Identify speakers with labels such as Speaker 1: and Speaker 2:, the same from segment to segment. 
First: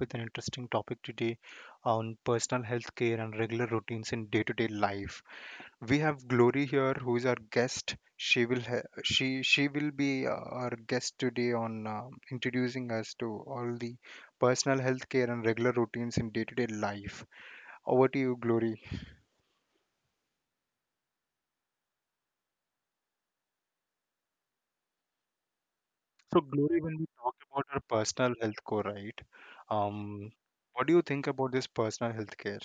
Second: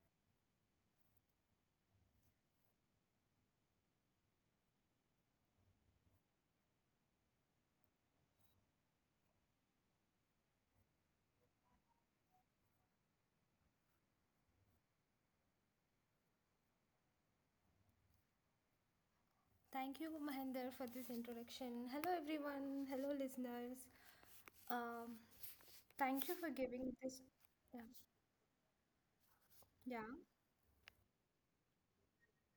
Speaker 1: with an interesting topic today on personal health care and regular routines in day-to-day life. We have Glory here, who is our guest. She will be our guest today on introducing us to all the personal health care and regular routines in day-to-day life. Over to you, Glory.
Speaker 2: Thank you, Mahendra, for this introduction. Hello, everyone. Hello, listeners. Um, thank you
Speaker 1: So,
Speaker 2: for
Speaker 1: Glory,
Speaker 2: giving
Speaker 1: when we
Speaker 2: this.
Speaker 1: talk about our
Speaker 2: Yeah,
Speaker 1: personal health core, right?
Speaker 2: yeah.
Speaker 1: Um, what do you think about this personal health care?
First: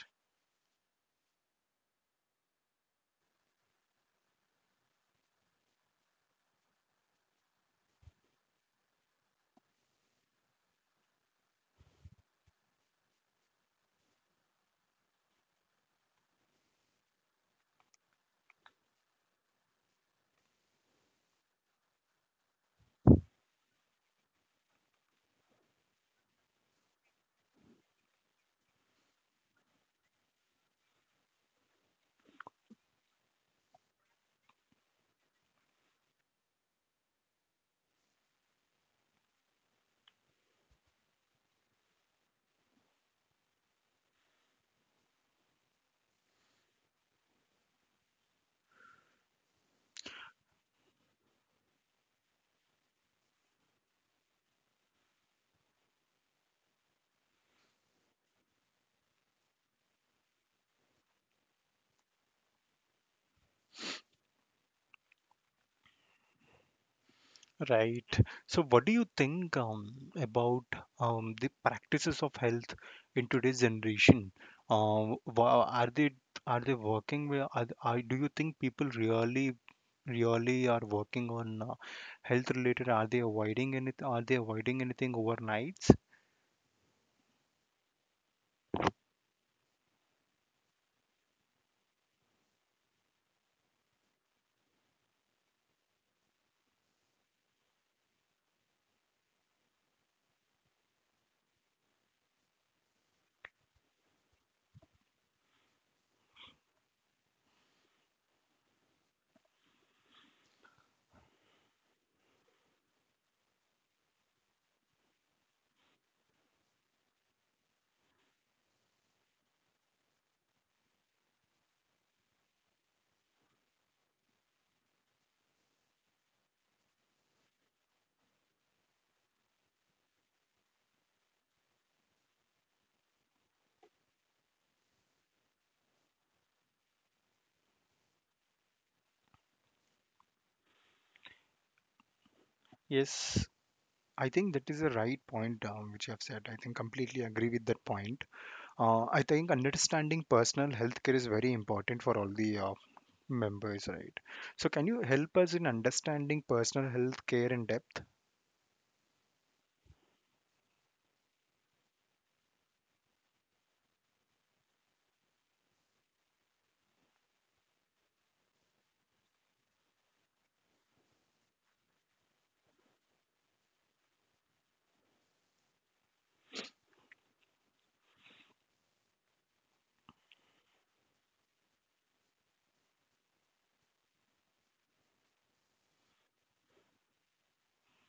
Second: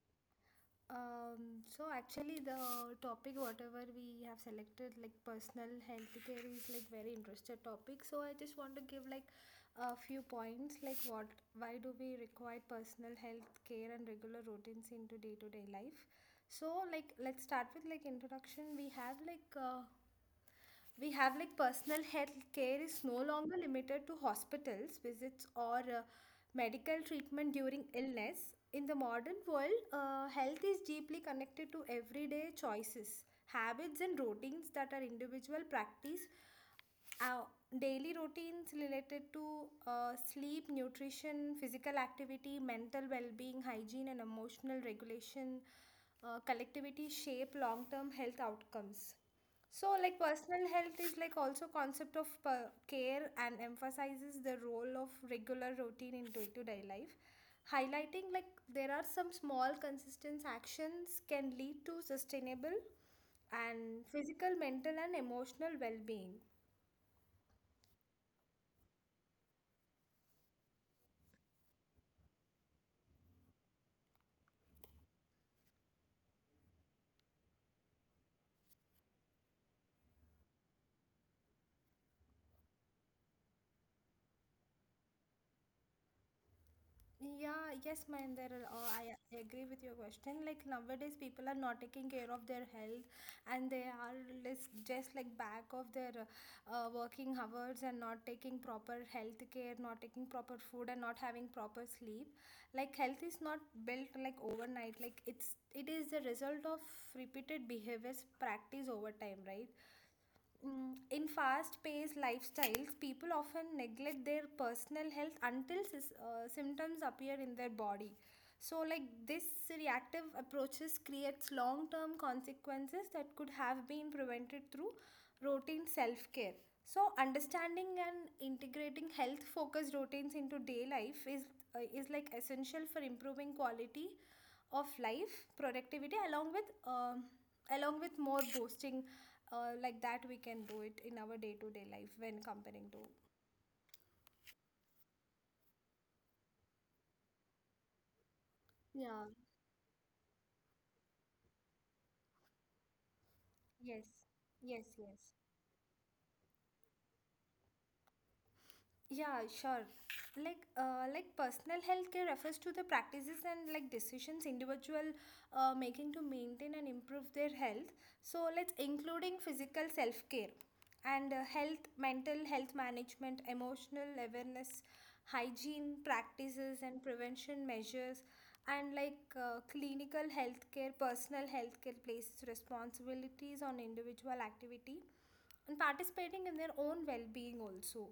Speaker 2: So actually, the topic whatever we have selected, like personal health care, is like very interested topic. So I just want to give like a few points, like what, why do we require personal health care and regular routines into day to day life? So like let's start with like introduction. We have like. We have like personal health care is no longer limited to hospitals visits or medical treatment during illness in the modern world, health is deeply connected to everyday choices, habits and routines that our individual practice, our daily routines related to sleep, nutrition, physical activity, mental well being, hygiene, and emotional regulation, collectivity shape long term health outcomes. So, like personal health is like also concept of care and emphasizes the role of regular routine in day to day life, highlighting like there are some small consistent actions can lead to sustainable and physical, mental, and emotional well being.
Speaker 1: Right. So, what do you think about the practices of health in today's generation? Are they are they working? Do you think people really are working on health related? Are they avoiding any? Are they avoiding anything overnights?
Speaker 2: Yeah, yes, Mahinder, uh, I I agree with your question. Like nowadays, people are not taking care of their health, and they are just like back of their working hours and not taking proper health care, not taking proper food, and not having proper sleep. Like health is not built like overnight. Like it is the result of repeated behaviors practice over time, right? Mm, in fast paced lifestyles, people often neglect their personal health until symptoms appear in their body. So, like this reactive approaches creates long term consequences that could have been prevented through routine self care. So, understanding and integrating health focused routines into day life is like essential for improving quality of life, productivity, along with more boosting like that we can do it in our day-to-day life when comparing to.
Speaker 1: Yes, I think that is a right point which you have said. I think completely agree with that point.
Speaker 2: Yeah,
Speaker 1: I think understanding personal health care is very important for all the members,
Speaker 2: yes,
Speaker 1: right. So,
Speaker 2: yes,
Speaker 1: can you
Speaker 2: yes.
Speaker 1: help us in understanding personal health care in depth?
Speaker 2: Yeah, sure. Like personal health care refers to the practices and like decisions individual making to maintain and improve their health. So let's including physical self care and health, mental health management, emotional awareness, hygiene practices and prevention measures, and like clinical healthcare, personal healthcare places responsibilities on individual activity and participating in their own well-being also.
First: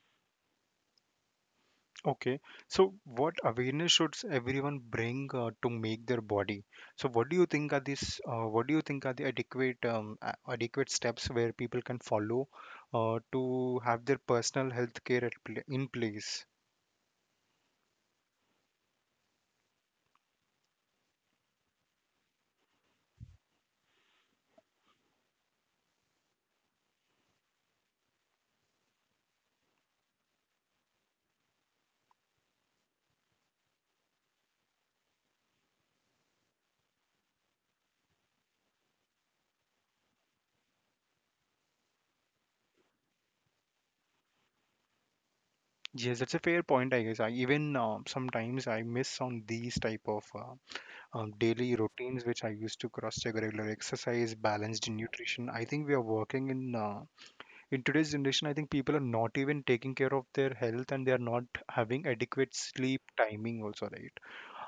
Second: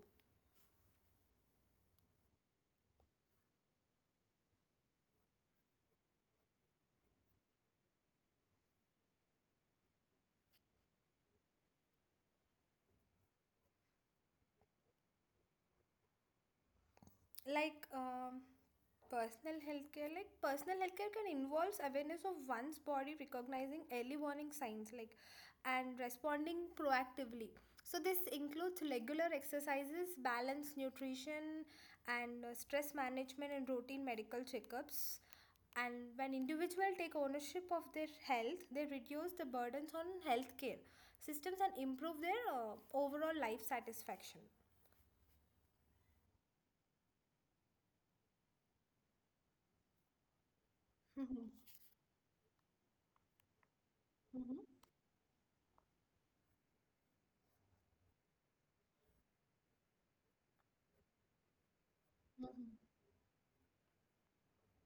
Speaker 1: Okay. So, what awareness should everyone bring to make their body? So, what do you think are these? What do you think are the adequate, adequate steps where people can follow to have their personal health care at pla in place?
Speaker 2: Like personal healthcare like personal healthcare can involves awareness of one's body recognizing early warning signs like and responding proactively. So this includes regular exercises, balanced nutrition and stress management and routine medical checkups. And when individuals take ownership of their health, they reduce the burdens on healthcare systems and improve their overall life satisfaction.
Speaker 1: Yes, that's a fair point, I guess. I even sometimes I miss on these type of
Speaker 2: Mm-hmm.
Speaker 1: daily routines which I used to cross check regular exercise,
Speaker 2: Mm-hmm.
Speaker 1: balanced nutrition. I think we are working in today's generation. I think people are not even taking care of their health and they are not having
Speaker 2: Mm-hmm.
Speaker 1: adequate sleep timing also, right?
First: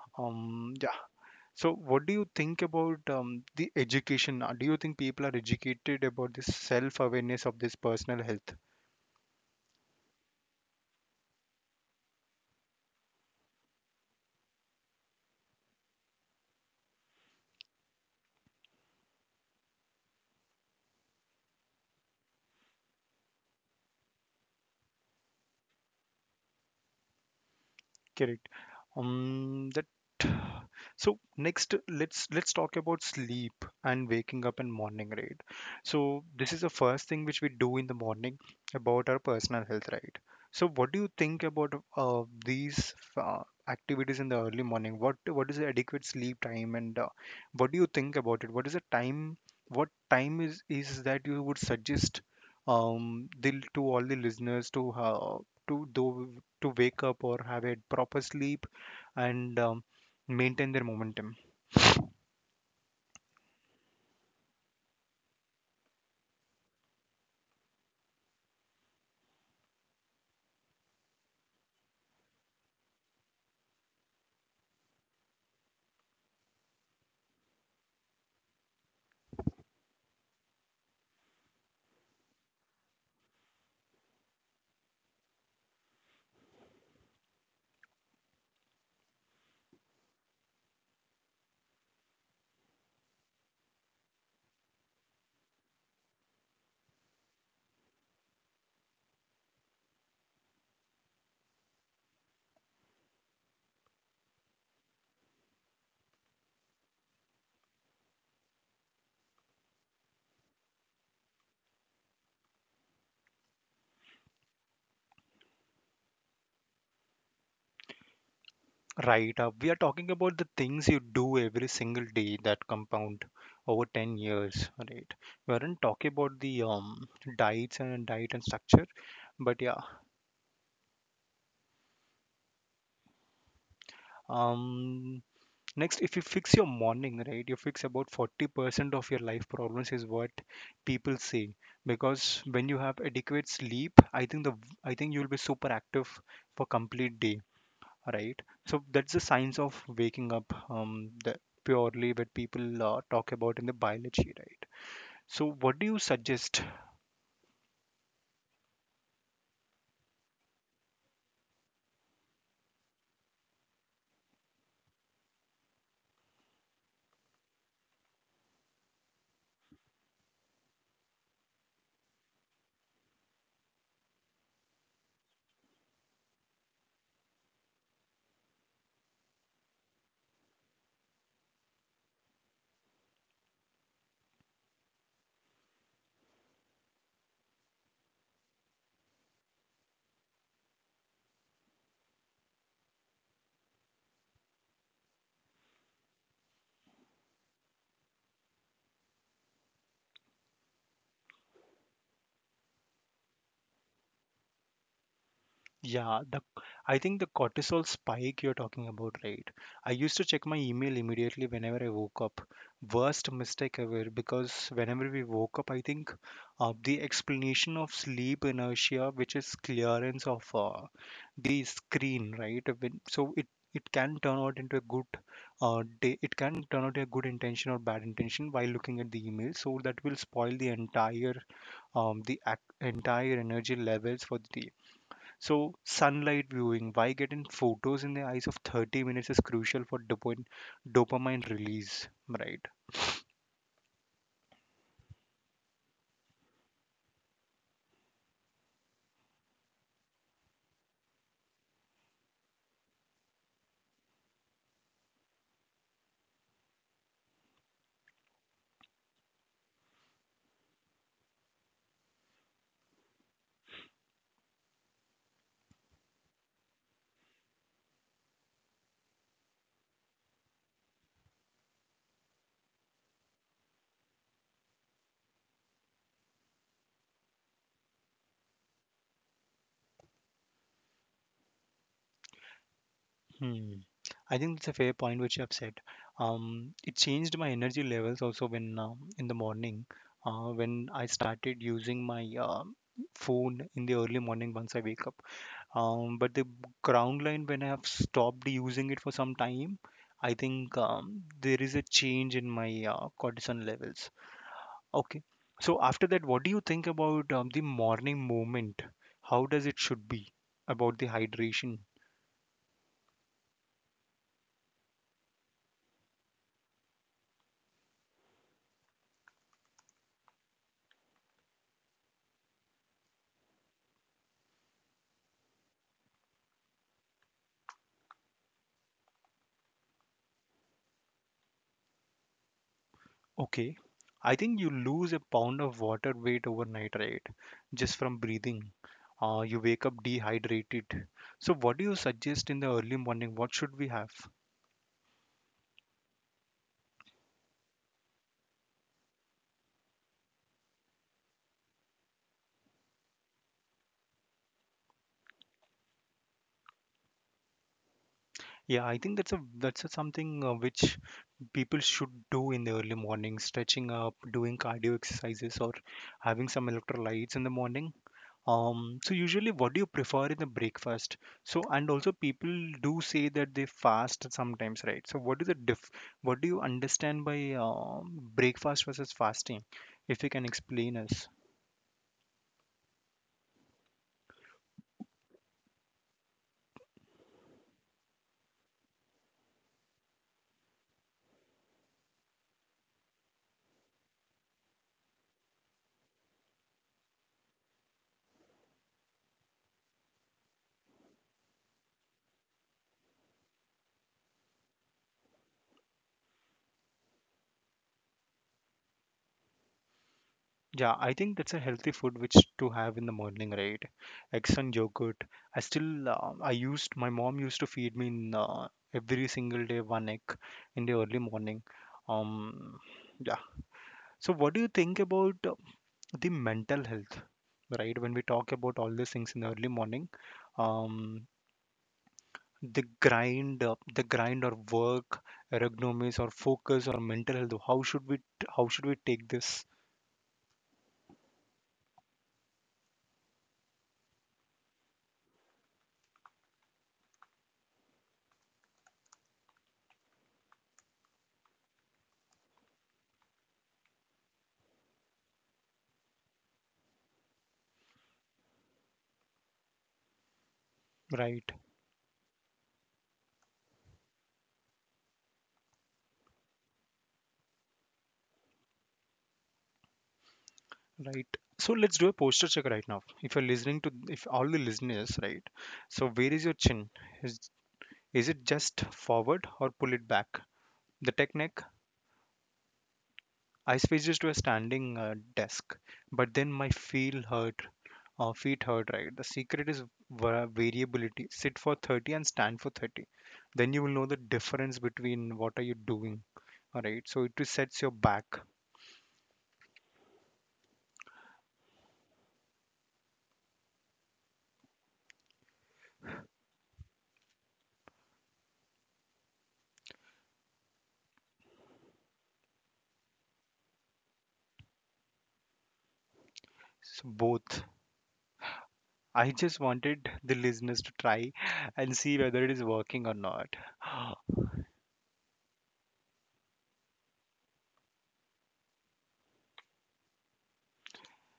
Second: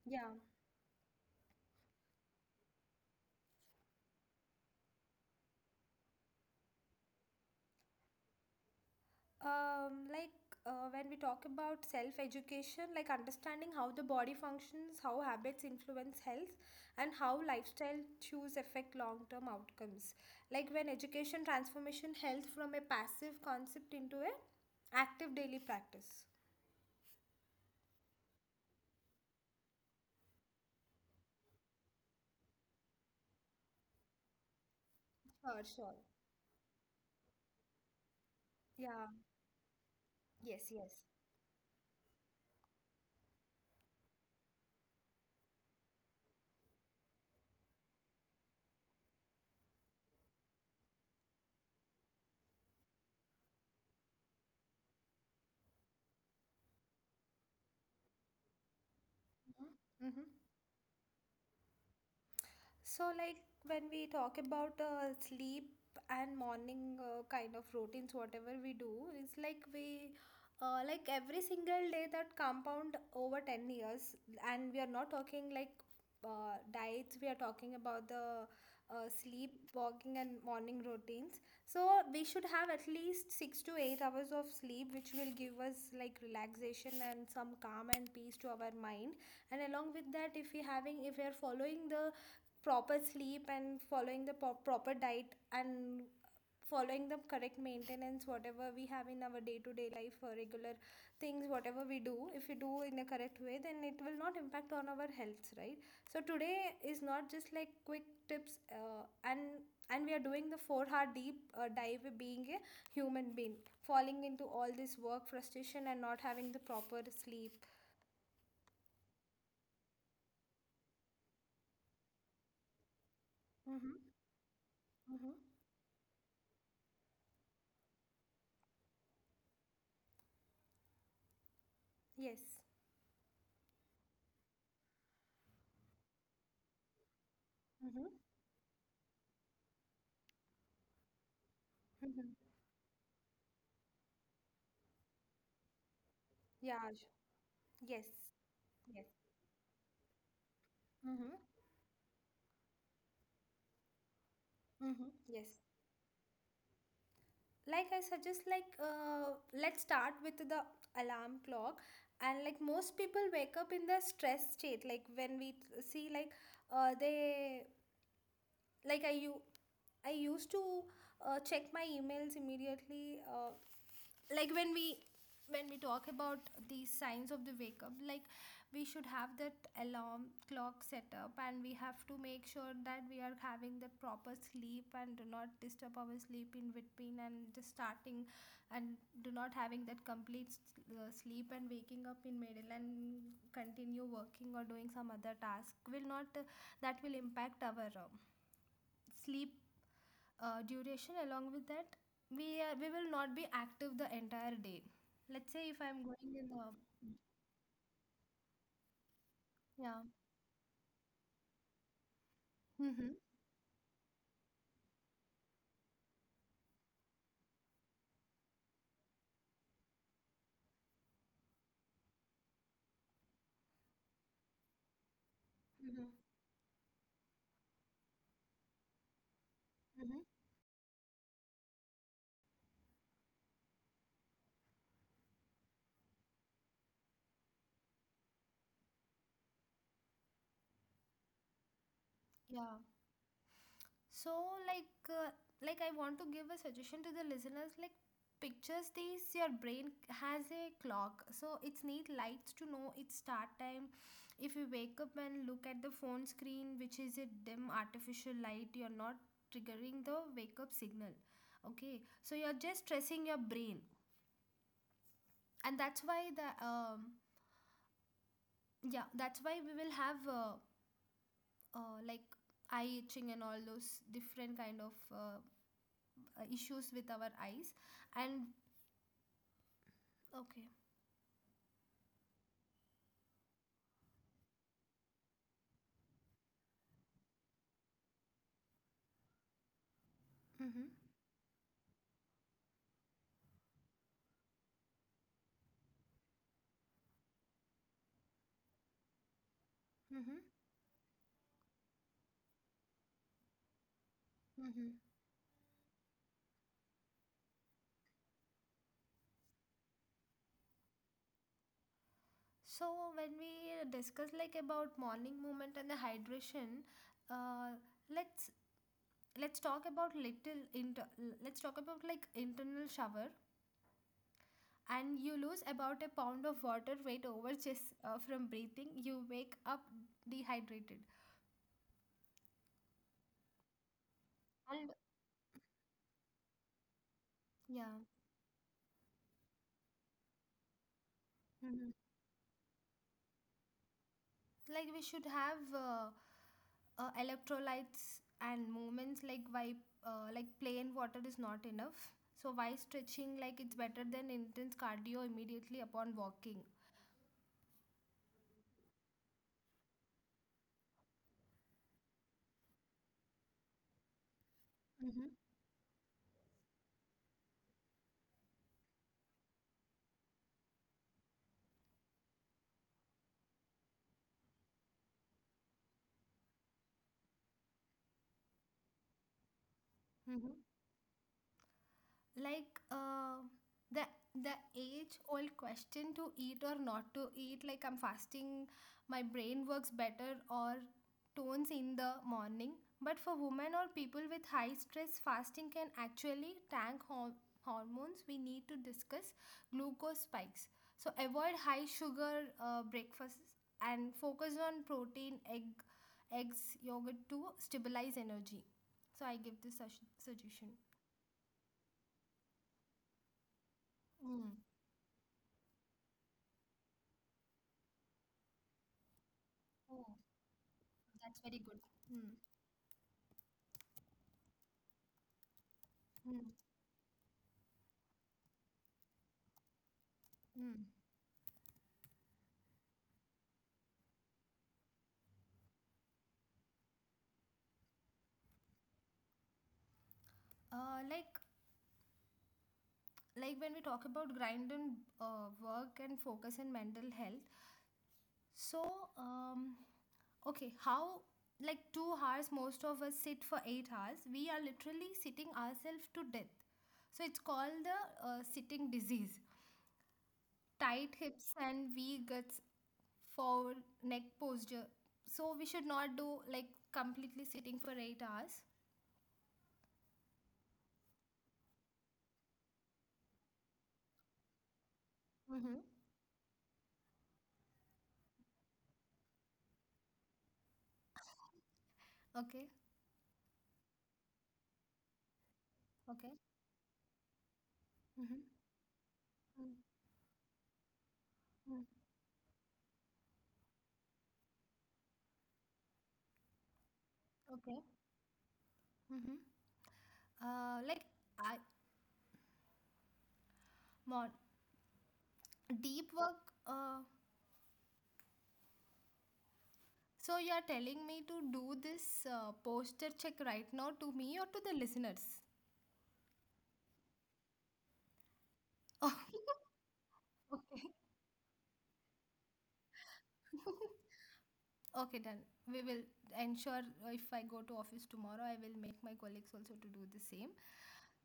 Speaker 2: Yeah.
Speaker 1: Yeah. So, what do you think about the education? Do you think people are educated about this self awareness of this personal health?
Speaker 2: Um, like when we talk about self education, like understanding how the body functions, how habits influence health, and how lifestyle choose affect long term outcomes. Like when education transformation health from a passive concept into a active daily practice.
Speaker 1: Correct. That So next, let's talk about sleep and waking up in morning, right?
Speaker 2: Sure, sure.
Speaker 1: So this is the first thing which we do in the morning about our
Speaker 2: Yeah.
Speaker 1: personal health, right? So
Speaker 2: Yes,
Speaker 1: what do you
Speaker 2: yes.
Speaker 1: think about these activities in the early morning? What is the adequate sleep time and what do you think about it? What is the time? What time is that you would suggest to all the listeners to do to wake up or have a proper sleep and
Speaker 2: Mm-hmm. Mm-hmm.
Speaker 1: maintain their momentum?
Speaker 2: So, like when we talk about sleep and morning kind of routines, whatever we do, it's like we, like every single day that compound over 10 years, and we are not talking like diets, we are talking about the sleep, walking, and morning routines. So, we should have at least 6 to 8 hours of sleep, which will give us like relaxation and some calm and peace to our mind. And along with that, if we having, if we are following the proper sleep and following the proper diet and following the correct maintenance whatever we have in our day to day life or regular things whatever we do if we do in a correct way, then it will not impact on our health, right? So today is not just like quick tips and we are doing the 4 hour deep dive of being a human being falling into all this work frustration and not having the proper sleep.
Speaker 1: Right, we are talking about the things you do every single day that compound over
Speaker 2: Mm-hmm.
Speaker 1: 10 years, right?
Speaker 2: Mm-hmm.
Speaker 1: We aren't talking about the diets and diet and structure, but yeah.
Speaker 2: Yes.
Speaker 1: um Next, if you fix your morning right, you fix about
Speaker 2: Mm-hmm.
Speaker 1: 40% of your life problems is what people say, because
Speaker 2: Mm-hmm.
Speaker 1: when you have adequate sleep, I think the I think you'll be super active for
Speaker 2: Yeah,
Speaker 1: complete day,
Speaker 2: yes.
Speaker 1: right? So that's the
Speaker 2: Yes.
Speaker 1: science of waking up, the
Speaker 2: Mm-hmm.
Speaker 1: purely what people talk about in the biology, right?
Speaker 2: Mm-hmm.
Speaker 1: So
Speaker 2: Yes.
Speaker 1: what do you suggest?
Speaker 2: Like I suggest, like let's start with the alarm clock, and like most people wake up in the stress state. Like when we see, like they like I you. I used to check my emails immediately, like when we talk about the signs of the wake up, like we should have that alarm clock set up and we have to make sure that we are having the proper sleep and do not disturb our sleep in between and just starting and do not having that complete sleep and waking up in middle and continue working or doing some other task will not that will impact our sleep duration. Along with that, we will not be active the entire day. Let's say if I'm
Speaker 1: Yeah, the
Speaker 2: going in
Speaker 1: I
Speaker 2: the.
Speaker 1: think the cortisol spike you're talking about, right? I used
Speaker 2: Yeah.
Speaker 1: to check my email immediately whenever I woke up.
Speaker 2: Mm-hmm.
Speaker 1: Worst mistake ever, because whenever we woke up, I think the explanation of sleep inertia, which is clearance of the screen, right? So it can turn out into a good day.
Speaker 2: Mm-hmm.
Speaker 1: It can turn out a good intention or bad intention while looking at the email. So that will
Speaker 2: Mm-hmm.
Speaker 1: spoil the entire entire energy levels for the. So sunlight viewing, why getting photos in the eyes of 30 minutes is crucial for dopamine release, right?
Speaker 2: Yeah, so like uh, like I want to give a suggestion to the listeners, like pictures these your brain has a clock, so it's need lights to know its start time. If you wake up and look at the phone screen, which is a dim artificial light, you're not triggering the wake up signal. Okay, so you're just stressing your brain, and that's why the yeah, that's why we will have like eye itching and all those different kind of issues with our eyes and okay.
Speaker 1: Hmm. I think it's a fair point which you have said. It changed my energy levels also when in the morning, when
Speaker 2: Mm-hmm.
Speaker 1: I started using my phone in the early morning once I wake up. But the ground line when I have stopped using it for some time, I
Speaker 2: Mm-hmm.
Speaker 1: think there is a change in my cortisol levels.
Speaker 2: Mm-hmm.
Speaker 1: Okay. So after that, what do you think about the morning movement? How does it should be about the hydration?
Speaker 2: So when we discuss like about morning movement and the hydration, uh, let's let's talk about little inter let's talk about like internal shower, and you lose about a pound of water weight over just from breathing, you wake up dehydrated.
Speaker 1: Okay. I think you
Speaker 2: And
Speaker 1: lose a pound of water weight overnight, right? Just
Speaker 2: yeah.
Speaker 1: from breathing. You wake up dehydrated. So what do
Speaker 2: Mhm.
Speaker 1: you suggest in the early morning? What should we have?
Speaker 2: Like we should have electrolytes and movements, like why like plain water is not enough. So why stretching, like it's better than intense cardio immediately upon walking.
Speaker 1: Yeah, I think that's a something which people should do in the early morning, stretching up, doing cardio
Speaker 2: Mhm.
Speaker 1: exercises, or having some electrolytes in the morning. So usually what do you prefer in the breakfast? So and also people do say that they fast sometimes, right? So what is the diff what do you understand by breakfast versus fasting? If you can
Speaker 2: Mhm.
Speaker 1: explain us.
Speaker 2: Like the the age old question, to eat or not to eat, like I'm fasting, my brain works better or tones in the morning. But for women or people with high stress, fasting can actually tank hormones. We need to discuss glucose spikes, so avoid high sugar breakfasts and focus on protein egg eggs, yogurt to stabilize energy. So I give this suggestion.
Speaker 1: Yeah, I think that's a healthy food which to have in the morning, right?
Speaker 2: Mm.
Speaker 1: Eggs and yogurt. I still I used my mom used to feed me in, every single day one egg in the early
Speaker 2: That's very
Speaker 1: morning.
Speaker 2: good. Hmm.
Speaker 1: Um, yeah. So what do you think about the
Speaker 2: Hmm.
Speaker 1: mental health, right? When we talk about all these things in the early morning,
Speaker 2: Hmm.
Speaker 1: um, the grind or work ergonomics or focus or mental health, how should we take this
Speaker 2: Uh, like like when we talk about grind and work and focus and mental health. So um, okay, how like 2 hours, most of us sit for 8 hours. We are literally sitting ourselves to death. So it's called the sitting disease. Tight
Speaker 1: right?
Speaker 2: hips and V guts, forward neck posture. So we should not do like completely sitting for 8 hours.
Speaker 1: Right, so let's do a posture check right now, if you're listening to, if all the listeners, right?
Speaker 2: Mm-hmm.
Speaker 1: So where is your chin? is is it just forward or pull it back? The technique.
Speaker 2: Okay.
Speaker 1: I switched to a standing desk, but
Speaker 2: Okay.
Speaker 1: then
Speaker 2: Mm-hmm.
Speaker 1: feet hurt, right? The secret is
Speaker 2: Mm,
Speaker 1: variability. Sit for
Speaker 2: mm.
Speaker 1: 30 and stand for 30. Then you will know the difference between what are you doing, all right? So it resets your
Speaker 2: Okay.
Speaker 1: back.
Speaker 2: Mm-hmm. Like I mon deep work. So you are telling me to do this posture check right now, to me or to the listeners?
Speaker 1: So both. I just wanted the listeners to
Speaker 2: Okay.
Speaker 1: try and see whether it is working or not.
Speaker 2: Okay, done. We will ensure, if I go to office tomorrow, I will make my colleagues also to do the same.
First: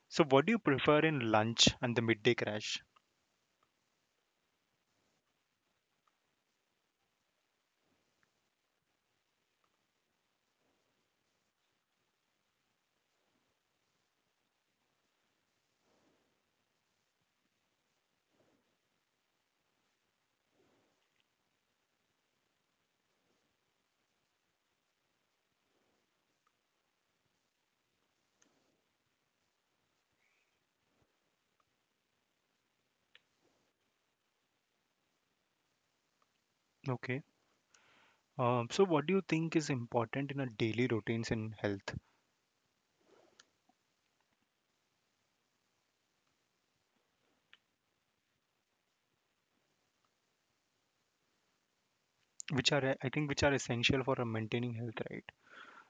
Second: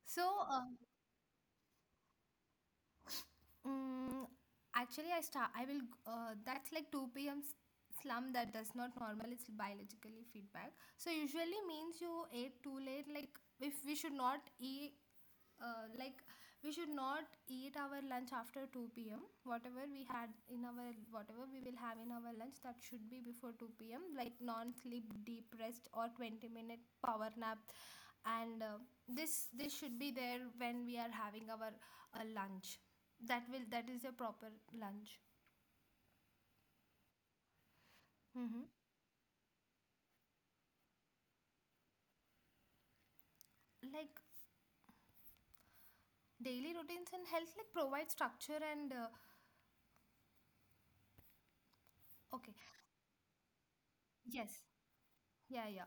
Speaker 2: So,
Speaker 1: So what do you
Speaker 2: uh,
Speaker 1: prefer in lunch and the midday crash?
Speaker 2: mm, actually, I start. I will. That's like two p.m. slump that does not normal. It's biologically feedback. So usually means you ate too late. Like if we should not eat. Like we should not eat our lunch after 2 p.m. Whatever we had in our, whatever we will have in our lunch that should be before 2 p.m. Like non-sleep, deep rest, or 20-minute power nap, and this should be there when we are having our lunch. That will, that is a proper lunch.
Speaker 1: Okay.
Speaker 2: Mm-hmm.
Speaker 1: So what do you think is important in a daily routines in health?
Speaker 2: Like daily routines and health like provide structure and okay.
Speaker 1: Which are, I think which are essential for
Speaker 2: Yes,
Speaker 1: maintaining health, right?
Speaker 2: yeah, yeah.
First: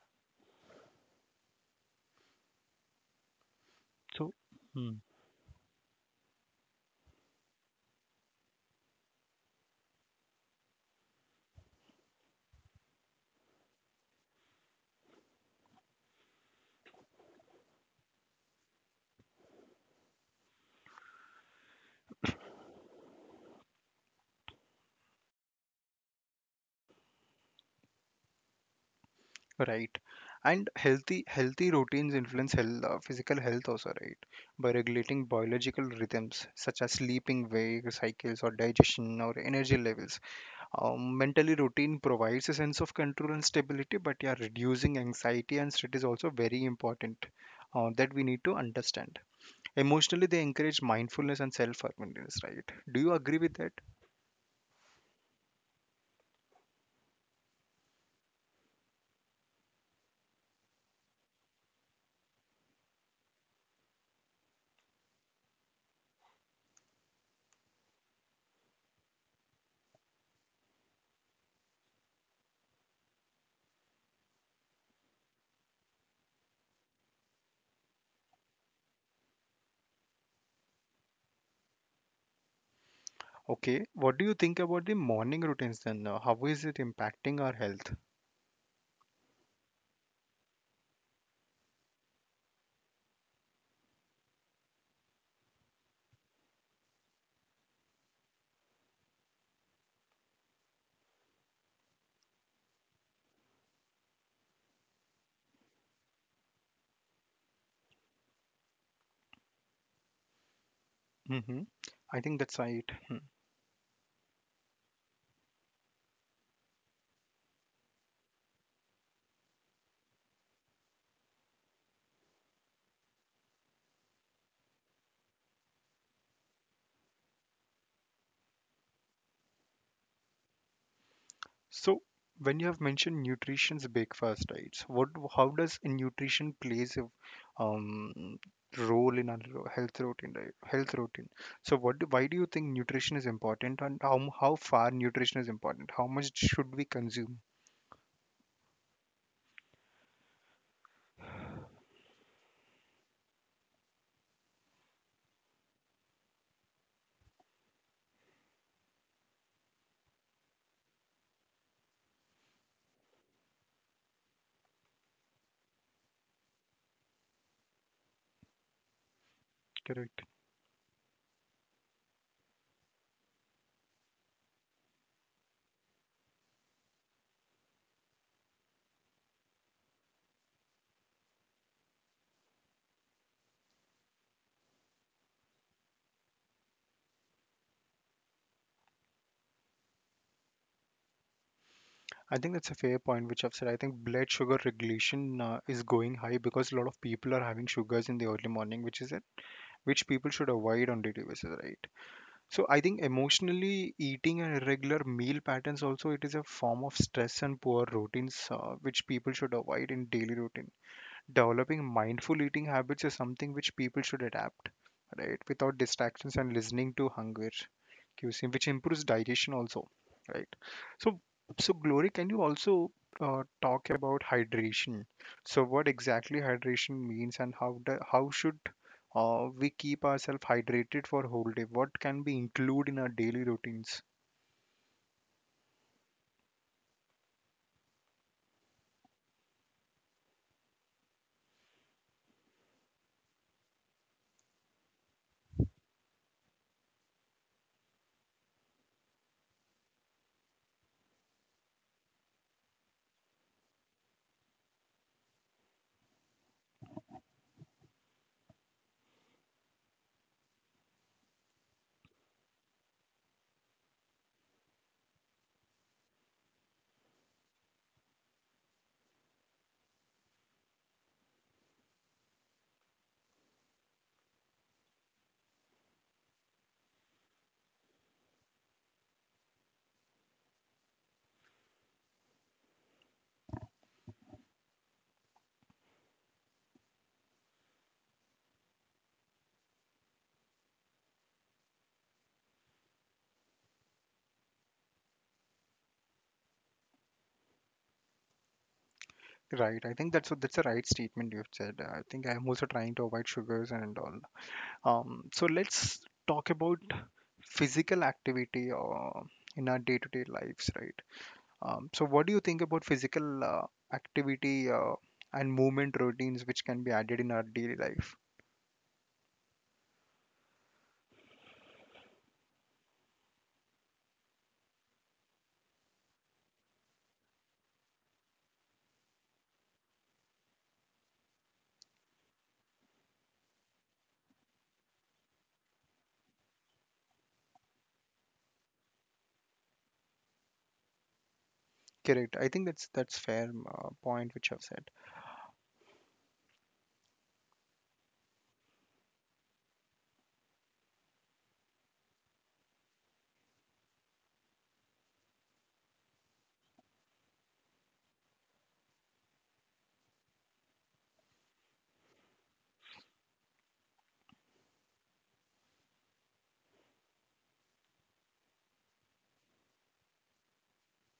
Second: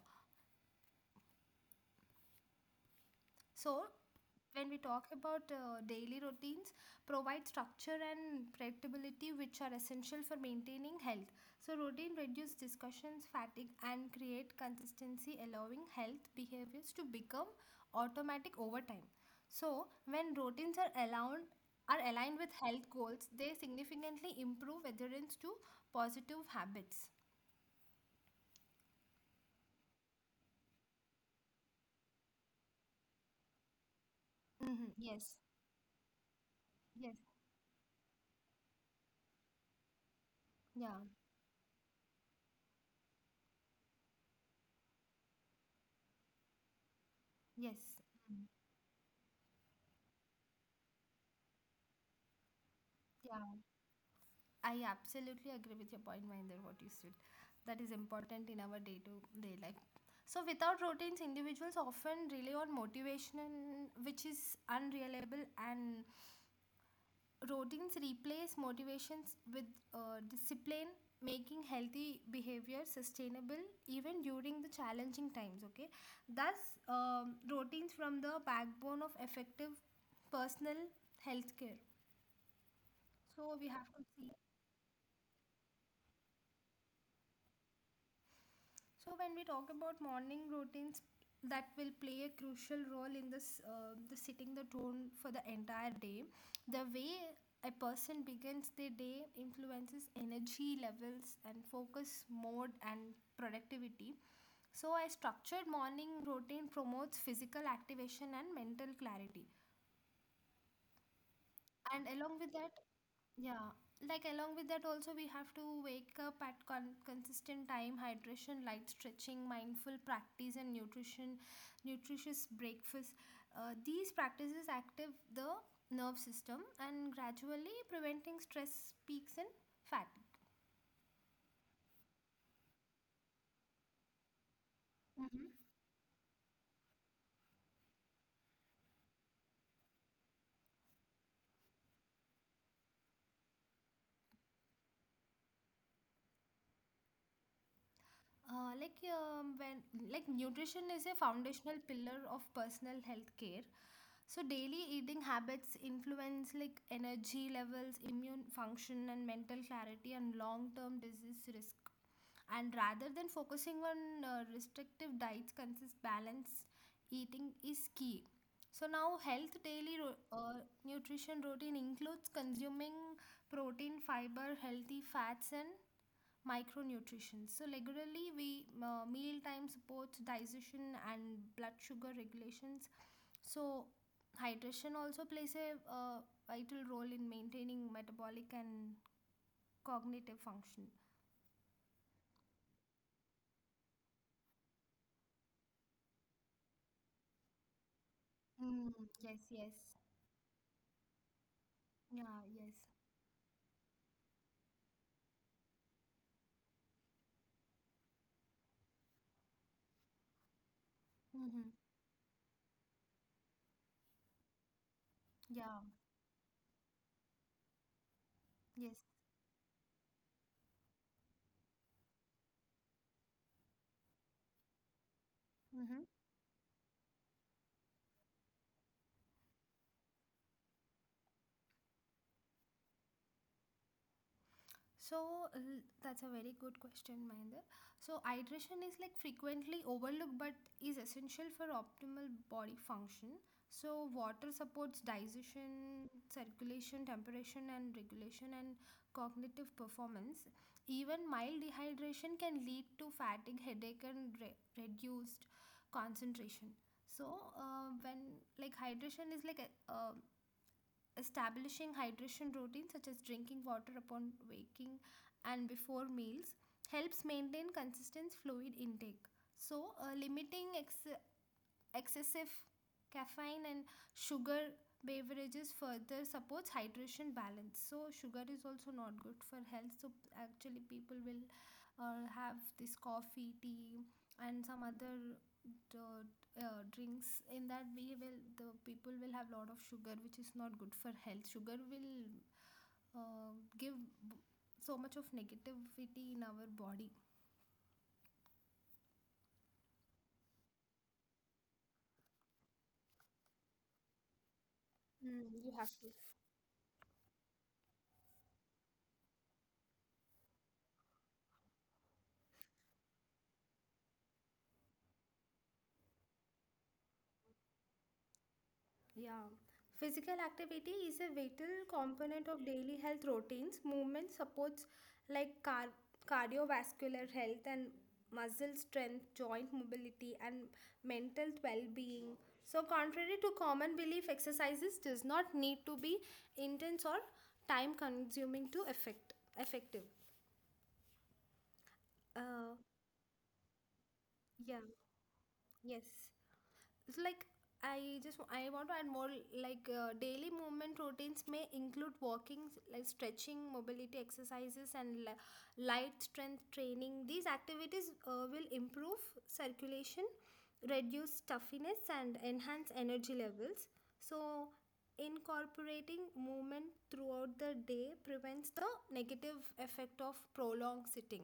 Speaker 2: So,
Speaker 1: So,
Speaker 2: when we
Speaker 1: hmm,
Speaker 2: talk about daily routines, provide structure and predictability, which are essential for maintaining health. So, routine reduce discussions, fatigue, and create consistency, allowing health behaviors to become automatic over time. So, when routines are allowed are aligned with health goals, they significantly improve adherence to positive habits.
Speaker 1: right. And healthy routines influence health, physical health also, right? By
Speaker 2: Mhm.
Speaker 1: regulating
Speaker 2: Yes.
Speaker 1: biological rhythms such as
Speaker 2: Yes.
Speaker 1: sleeping, wake cycles, or digestion or energy levels.
Speaker 2: Yeah.
Speaker 1: Mentally, routine provides a sense of control and stability, but yeah, reducing anxiety and stress is also very important.
Speaker 2: Yes.
Speaker 1: That we need
Speaker 2: Mhm.
Speaker 1: to understand. Emotionally, they encourage mindfulness and self-awareness, right? Do you agree
Speaker 2: Yeah.
Speaker 1: with that?
Speaker 2: I absolutely agree with your point, Mahinder, what you said. That is important in our day to day life. So, without routines, individuals often rely on motivation, which is unreliable, and routines replace motivations with discipline, making healthy behavior sustainable even during the challenging times. Okay, thus, routines from the backbone of effective personal health care. So, we have
Speaker 1: Okay,
Speaker 2: to
Speaker 1: what do
Speaker 2: see.
Speaker 1: you think about the morning routines then? How is it impacting our health?
Speaker 2: So when we talk about morning routines, that will play a crucial role in this the setting the tone for the entire day. The way a person begins their day influences energy levels and focus mode and productivity. So a structured morning routine promotes physical activation and mental clarity.
Speaker 1: Hmm,
Speaker 2: And
Speaker 1: I
Speaker 2: along
Speaker 1: think
Speaker 2: with
Speaker 1: that's
Speaker 2: that,
Speaker 1: right. Hmm.
Speaker 2: yeah, like along with that, also we have to wake up at consistent time, hydration, light stretching, mindful practice, and nutrition, nutritious breakfast. These practices active the nerve system and gradually preventing stress peaks and fatigue.
Speaker 1: So, when you have mentioned nutrition's breakfast, right? So what,
Speaker 2: hmm
Speaker 1: how does nutrition plays a um, role in our health routine, right? Health routine. So, why do you think nutrition is important, and how far nutrition is important? How much should we consume?
Speaker 2: Like when like Nutrition is a foundational pillar of personal health care. So daily eating habits influence, like, energy levels, immune function, and mental clarity, and long-term disease risk. And rather than focusing on restrictive diets, consist balanced eating is key. So now,
Speaker 1: Correct.
Speaker 2: nutrition routine includes consuming protein, fiber, healthy fats, and micronutrition. So regularly, we meal time supports digestion and blood sugar regulations. So hydration also plays a vital role in maintaining metabolic and cognitive function.
Speaker 1: I think that's a fair point, which I've said. I think blood sugar regulation is going high because a lot of people are having sugars in the early
Speaker 2: Mm,
Speaker 1: morning, which is it,
Speaker 2: yes, yes.
Speaker 1: which people should avoid on daily basis, right?
Speaker 2: Yeah, yes.
Speaker 1: So I think emotionally eating and irregular meal patterns also it is a form of stress and poor routines, which people should avoid in daily routine.
Speaker 2: Mm-hmm.
Speaker 1: Developing mindful eating habits is something which people should adapt, right?
Speaker 2: Yeah,
Speaker 1: Without distractions and listening to hunger, cuisine, which
Speaker 2: yes.
Speaker 1: improves digestion also, right? So, so, Glory, can you also talk about hydration? So, what
Speaker 2: Mm-hmm.
Speaker 1: exactly hydration means, and how should we keep ourselves hydrated for whole day? What can we include in our daily routines?
Speaker 2: So, that's a very good question, Mahinder. So hydration is, like, frequently overlooked but is essential for optimal body function. So water supports digestion, circulation, temperature and regulation, and cognitive performance. Even mild dehydration can lead to fatigue, headache, and reduced concentration. So when like hydration is like a, Establishing hydration routines such as drinking water upon waking and before meals helps maintain consistent fluid intake. So limiting excessive caffeine and sugar beverages further supports hydration balance. So sugar is also not good for health, so actually people will have this coffee, tea, and some other uh, drinks. In that, we will the people will have lot of sugar, which is not good for health. Sugar will give b- so much of negativity in our body.
Speaker 1: Right, I think that's a right statement you've said. I think I'm also trying to avoid sugars and all.
Speaker 2: Mm, you have to.
Speaker 1: So let's talk about physical activity in our day-to-day lives, right? So what do you think about physical activity and movement routines which can be added in our daily life?
Speaker 2: Yeah, physical activity is a vital component of daily health routines. Movement supports, like, cardiovascular health and muscle strength, joint mobility, and mental well being. So, contrary to common belief, exercises does not need to be intense or time consuming to effective. Uh,
Speaker 1: Correct. I think that's fair point
Speaker 2: yeah,
Speaker 1: which you have said.
Speaker 2: yes. It's like, I want to add more, like, daily movement routines may include walking, like stretching, mobility exercises, and light strength training. These activities will improve circulation, reduce stuffiness, and enhance energy levels. So incorporating movement throughout the day prevents the negative effect of prolonged sitting.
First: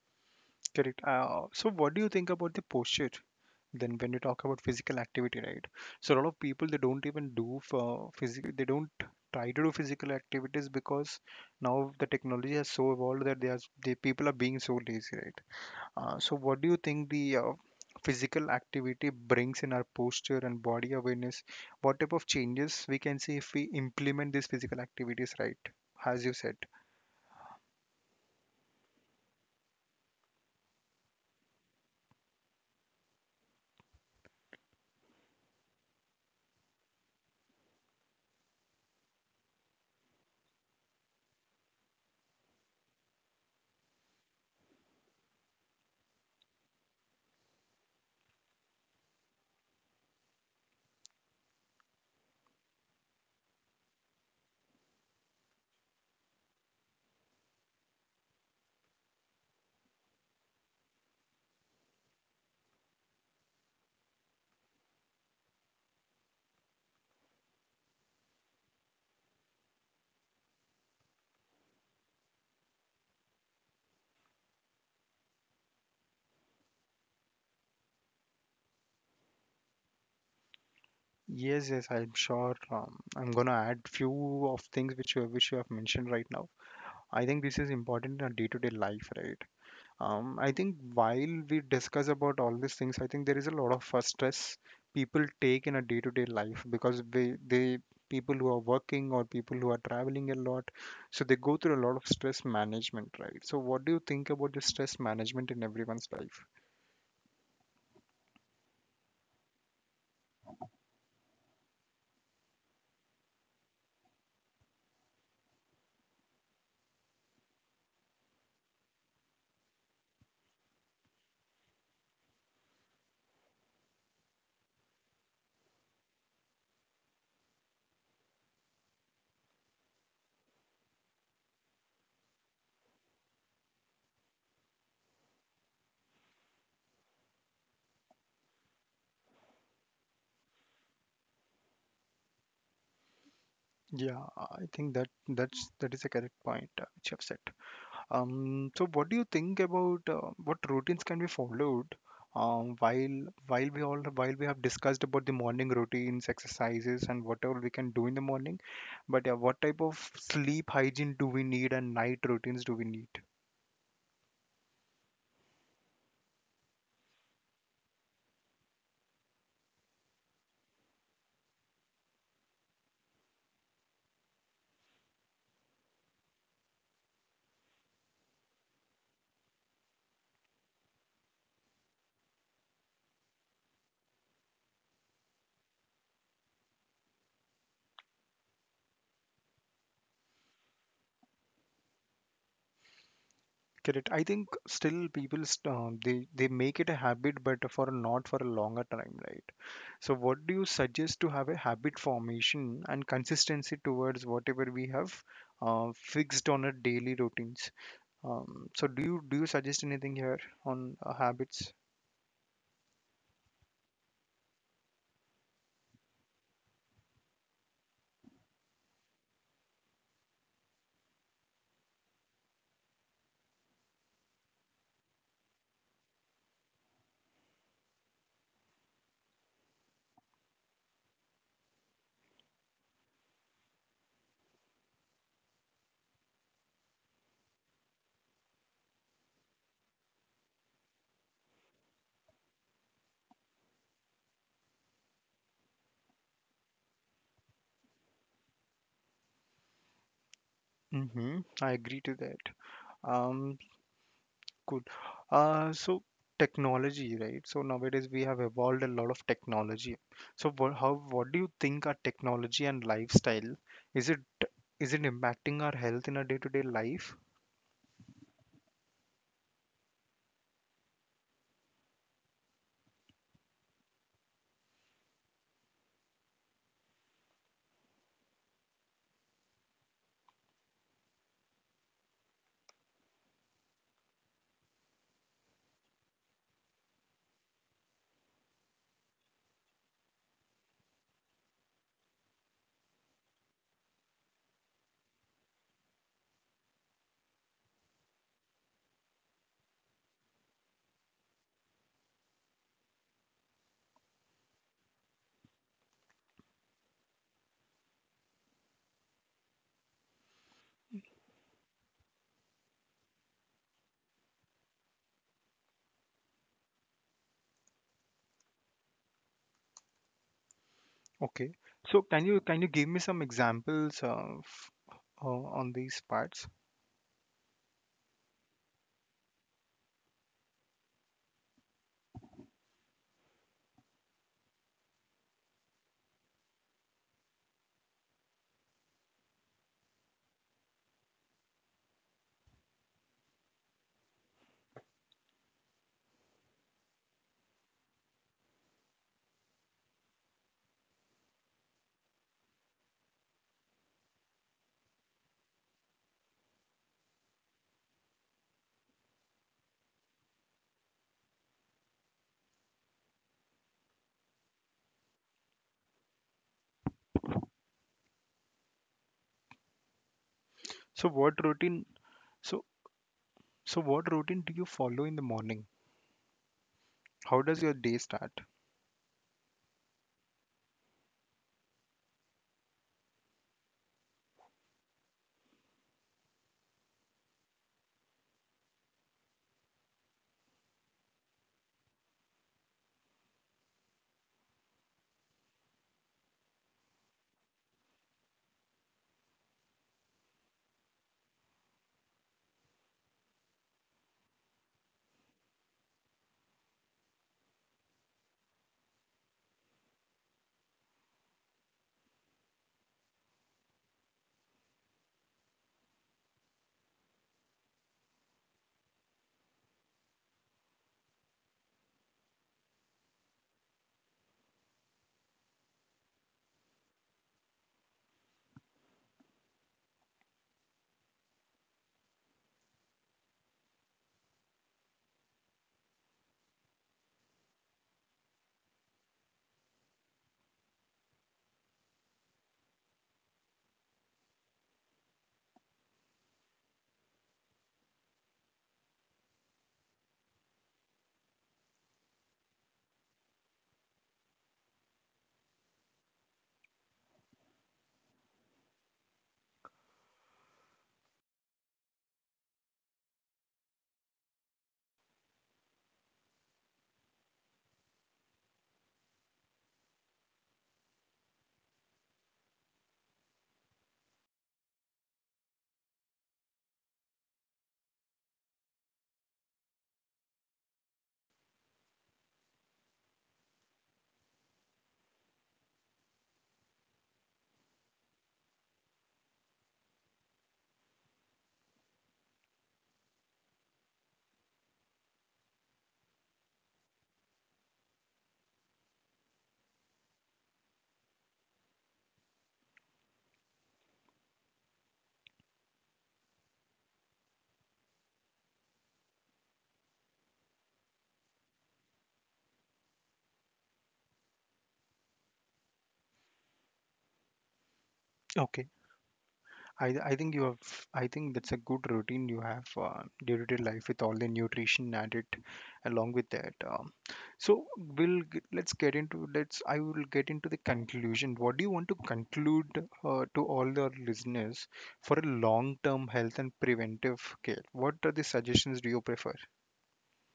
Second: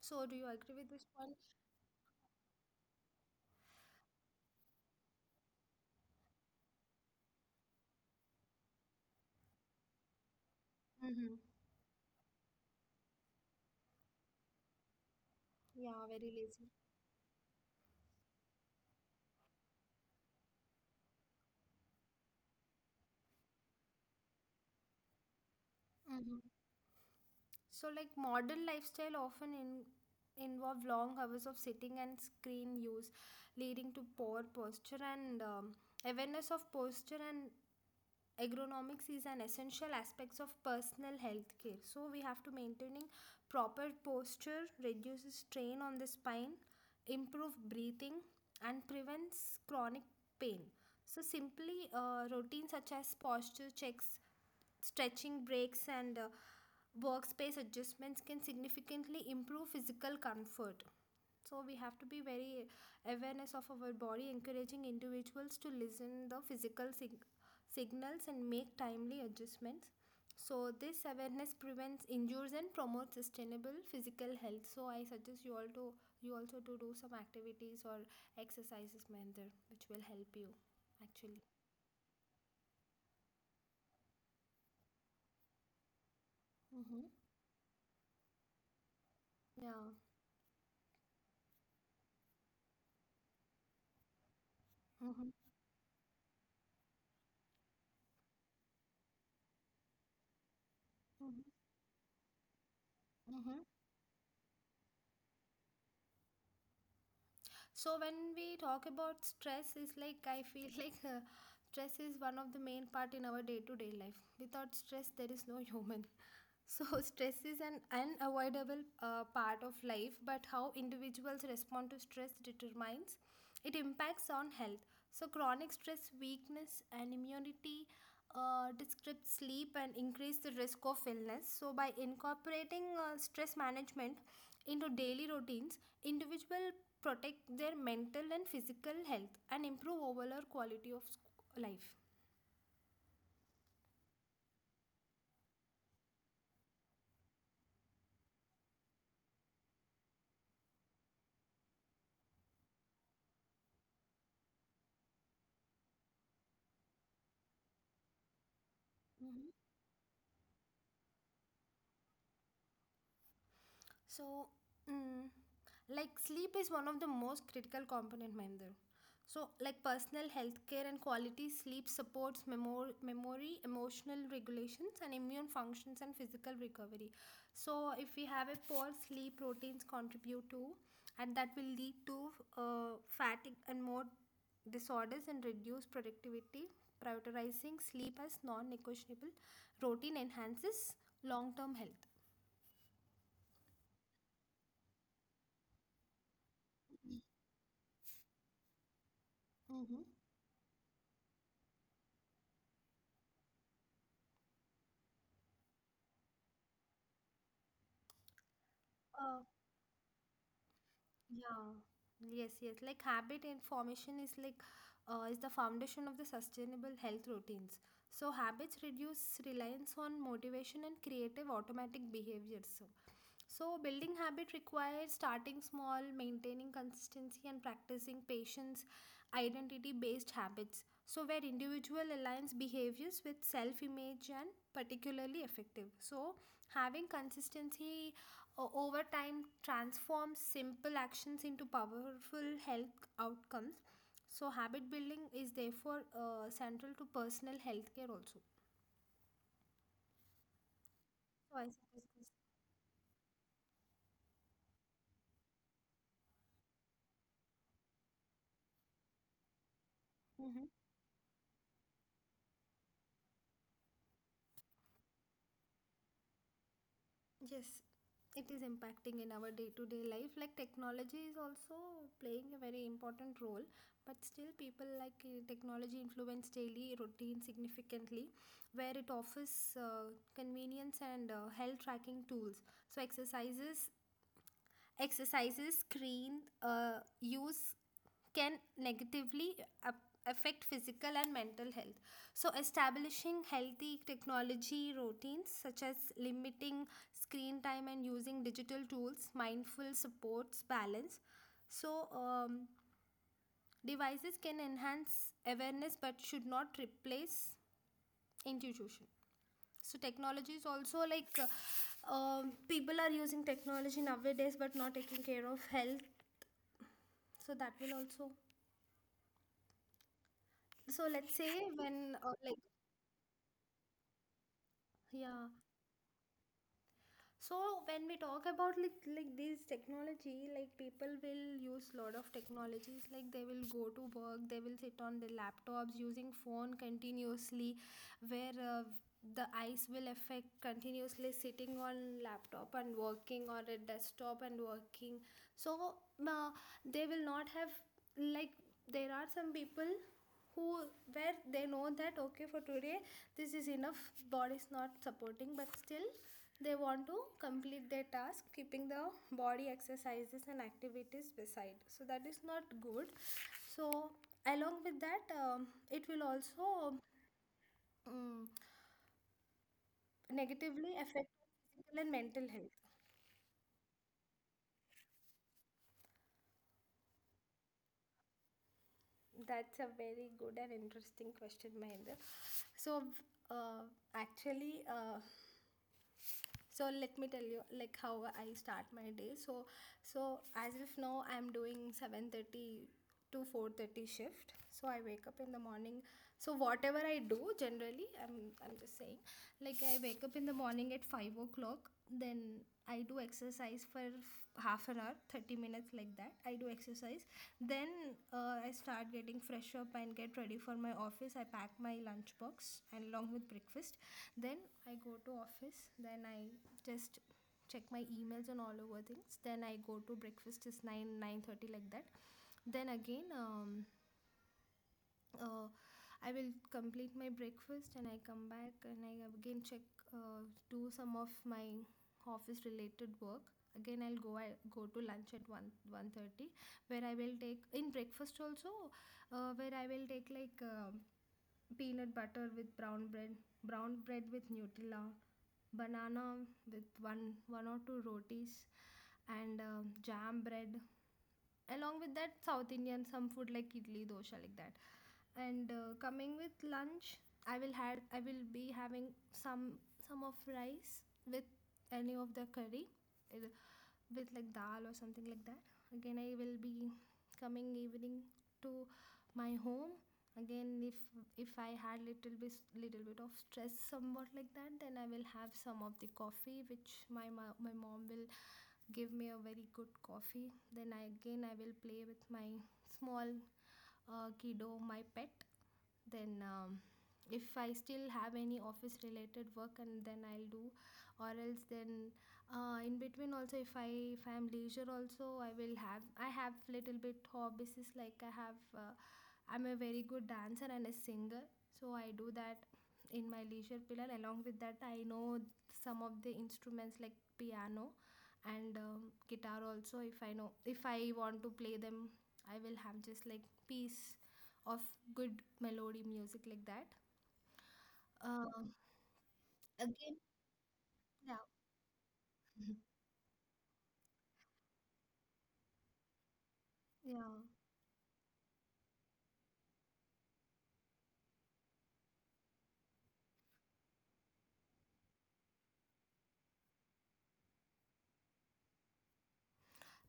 Speaker 2: So do you agree with
Speaker 1: Correct.
Speaker 2: this point?
Speaker 1: So what do you think about the posture? Then when you talk about physical activity, right? So a lot of people they don't even do for physical. They don't try to do physical activities because
Speaker 2: Mm-hmm.
Speaker 1: now the technology has so evolved that the people are being so lazy, right?
Speaker 2: Yeah,
Speaker 1: So
Speaker 2: very
Speaker 1: what do you
Speaker 2: lazy.
Speaker 1: think the physical activity brings in our posture and body awareness? What type of changes we can see if we implement these physical activities, right? As you said.
Speaker 2: So, like, modern lifestyle often involve long hours of sitting and screen use, leading to poor posture, and awareness of posture and ergonomics is an essential aspects of personal health care. So, we have to maintaining proper posture reduces strain on the spine, improve breathing, and prevents chronic pain. So, simply routines such as posture checks, stretching breaks, and workspace adjustments can significantly improve physical comfort. So we have to be very awareness of our body, encouraging individuals to listen the physical signals and make timely adjustments. So this awareness prevents injuries and promotes sustainable physical health. So I suggest you all to, you also to do some activities or exercises, Mahendra, which will help you actually.
Speaker 1: Yes, yes, I'm sure. I'm gonna add few of things which you have mentioned right now. I
Speaker 2: Mm-hmm.
Speaker 1: think this is important in our day-to-day life, right?
Speaker 2: Yeah.
Speaker 1: I think while we discuss about all these things, I think there is a lot of stress people
Speaker 2: Mm-hmm.
Speaker 1: take in a day-to-day life because they people who are working or people who are traveling a lot, so they go through a lot
Speaker 2: Mm-hmm.
Speaker 1: of stress management, right? So what
Speaker 2: Mm-hmm.
Speaker 1: do you think about the stress management in everyone's life?
Speaker 2: So when we talk about stress, it's like, I feel like, stress is one of the main part in our day-to-day life. Without stress, there is no human. So stress is an unavoidable part of life, but how individuals respond to stress determines it impacts on health. So chronic stress, weakness, and immunity disrupt sleep and increase the risk of illness. So, by incorporating stress management into daily routines, individuals protect their mental and physical health and improve overall quality of life.
Speaker 1: Yeah, I think that that's that is a correct point which you have said. So what do you think about what routines can be followed um, while while we all while we have discussed about the morning routines, exercises, and whatever we can do in the morning, but yeah, what type of sleep hygiene do we need and night routines do we need?
Speaker 2: So, mm, like, sleep is one of the most critical component, Mahinder. So, like personal health care and quality sleep supports memory, emotional regulations, and immune functions and physical recovery. So, if we have a poor sleep, proteins contribute to, and that will lead to uh, fatigue and more disorders and reduce productivity. Prioritizing sleep as non-negotiable routine enhances long-term health.
Speaker 1: Correct. I think still people they make it a habit, but for not for a longer time, right? So
Speaker 2: Mm-hmm.
Speaker 1: what do you suggest to have a habit formation and consistency towards whatever we have fixed on a daily routines? So do you
Speaker 2: Uh,
Speaker 1: suggest anything here on habits?
Speaker 2: Yeah. Yes, yes. Like habit and formation is like, is the foundation of the sustainable health routines. So habits reduce reliance on motivation and creative automatic behaviors. So, building habit requires starting small, maintaining consistency, and practicing patience, identity based habits. So, where individual aligns behaviors with self image and particularly effective. So, having consistency over time transforms simple actions into powerful health outcomes. So, habit building is therefore central to personal health care also.
Speaker 1: Mm-hmm. I
Speaker 2: So, I
Speaker 1: agree to
Speaker 2: suggest
Speaker 1: that. Um, good. So technology, right? So nowadays we have evolved a lot of technology. So what,
Speaker 2: this.
Speaker 1: how, what do you think our technology and lifestyle is it is it impacting our health in our day-to-day life?
Speaker 2: Yes, it is impacting in our day to day life. Like technology is also playing a very important role, but still, people like, technology influence daily routine significantly, where it offers convenience and health tracking tools. So, exercises screen use can negatively affect physical and mental health. So, establishing healthy technology routines such as limiting screen time and using digital tools, mindful supports balance. So, devices can enhance awareness but should not replace intuition. So, technology is also like, people are using technology nowadays but not taking care of health. So, that will also. So, let's
Speaker 1: Okay.
Speaker 2: say
Speaker 1: So
Speaker 2: when
Speaker 1: can you can you give me some examples of
Speaker 2: yeah.
Speaker 1: on these parts?
Speaker 2: So when we talk about, like, this technology, like, people will use lot of technologies. Like they will go to work, they will sit on their laptops using phone continuously, where the eyes will affect continuously sitting on laptop and working or a desktop and working. So uh, they will not have, like, there are some people who, where they know that okay, for today this is enough, body is not supporting, but still they want to complete their task keeping the body exercises and activities beside, so that is not good. So along with that, it will also um,
Speaker 1: So
Speaker 2: negatively
Speaker 1: what
Speaker 2: affect
Speaker 1: routine?
Speaker 2: physical and
Speaker 1: So
Speaker 2: mental health.
Speaker 1: so what routine do you follow in the morning? How does your day start?
Speaker 2: That's a very good and interesting question, Mahendra. So uh, actually, so let me tell you, like, how I start my day. So as of now I'm doing 7:30 to 4:30 shift, so I wake up in the morning. So whatever I do generally, I'm just saying, like, I wake up in the morning at 5 o'clock. Then I do exercise for half an hour, 30 minutes, like that I do exercise. Then I start getting fresh up and get ready for my office. I pack my lunch box and along with breakfast. Then I go to office. Then I just check my emails and all over things. Then I go to breakfast, is nine thirty, like that. Then again. Uh, I will complete my breakfast and I come back and I again check, do some of my office related work. Again, I go to lunch at 1 1:30, where I will take in breakfast also. Where I will take, like, peanut butter with brown bread with Nutella, banana with one or two rotis, and jam bread, along with that, south indian some food like idli dosha, like that. And coming with lunch, I will be having some some of rice with any of the curry, it- with like dal or something, like that. Again I will be coming evening to my home. Again, if I had little bit of stress somewhat, like that, then I will have some of the coffee which my mom will give me, a very good coffee. Then again, I will play with my small kiddo, my pet. Then if I still have any office related work, and then I'll do, or else, then in between also, if I'm leisure also, I have little bit hobbies. Is like, I have I'm a very good dancer and a singer. So I do that in my leisure pillar. Along with that, I know some of the instruments like piano and guitar also. If I know, if I want to play them, I will have just like peace of good melody music, like that.
Speaker 1: Okay.
Speaker 2: Uh,
Speaker 1: I think
Speaker 2: Again,
Speaker 1: you have I think that's a
Speaker 2: yeah,
Speaker 1: good routine you have day-to-day life with all the nutrition added along with that.
Speaker 2: yeah.
Speaker 1: So let's get into let's I will get into the conclusion. What do you want to conclude to all the listeners for a long-term health and preventive care? What are the suggestions do you prefer?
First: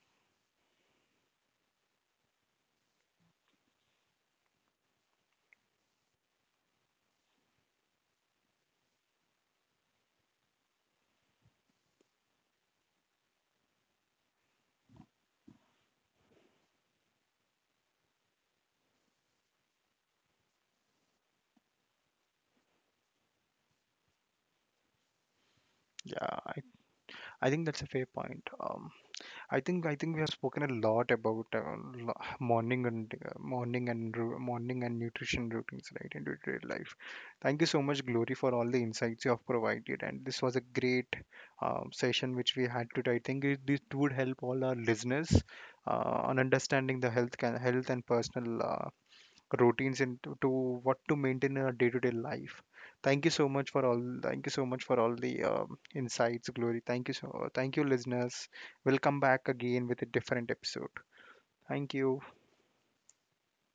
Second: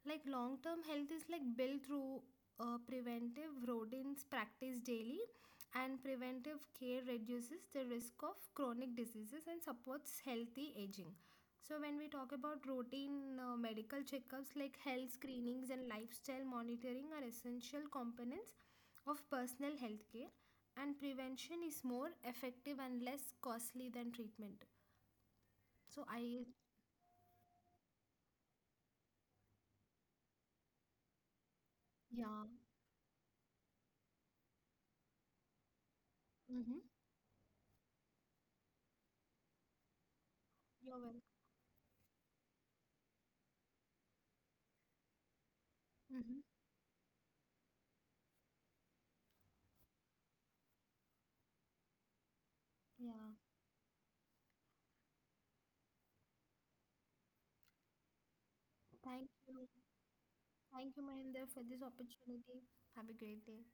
Speaker 2: Like, long term health is like built through preventive rodents practice daily, and preventive care reduces the risk of chronic diseases and supports healthy aging. So when we talk about routine medical checkups like health screenings and lifestyle monitoring are essential components of personal health care, and prevention is more effective and less costly than treatment. So
Speaker 1: Yeah,
Speaker 2: I.
Speaker 1: I think that's a fair point. I think we have spoken a lot about
Speaker 2: Yeah.
Speaker 1: morning and morning and morning and nutrition routines, right, in day-to-day
Speaker 2: Mm-hmm.
Speaker 1: life. Thank you so much, Glory, for all the insights you have provided, and this was a
Speaker 2: You're
Speaker 1: great
Speaker 2: welcome.
Speaker 1: session which we had today. I think it, this would help all our listeners
Speaker 2: Mm-hmm.
Speaker 1: on understanding the health can, health and personal routines into to what to maintain in our day-to-day life. Thank you
Speaker 2: Yeah.
Speaker 1: so much for all. Thank you so much for all the insights, Glory. Thank you so. Thank you, listeners. We'll come
Speaker 2: Thank
Speaker 1: back
Speaker 2: you.
Speaker 1: again with a different
Speaker 2: Thank
Speaker 1: episode.
Speaker 2: you, Mahinder, for this
Speaker 1: Thank you.
Speaker 2: opportunity. Have a great day.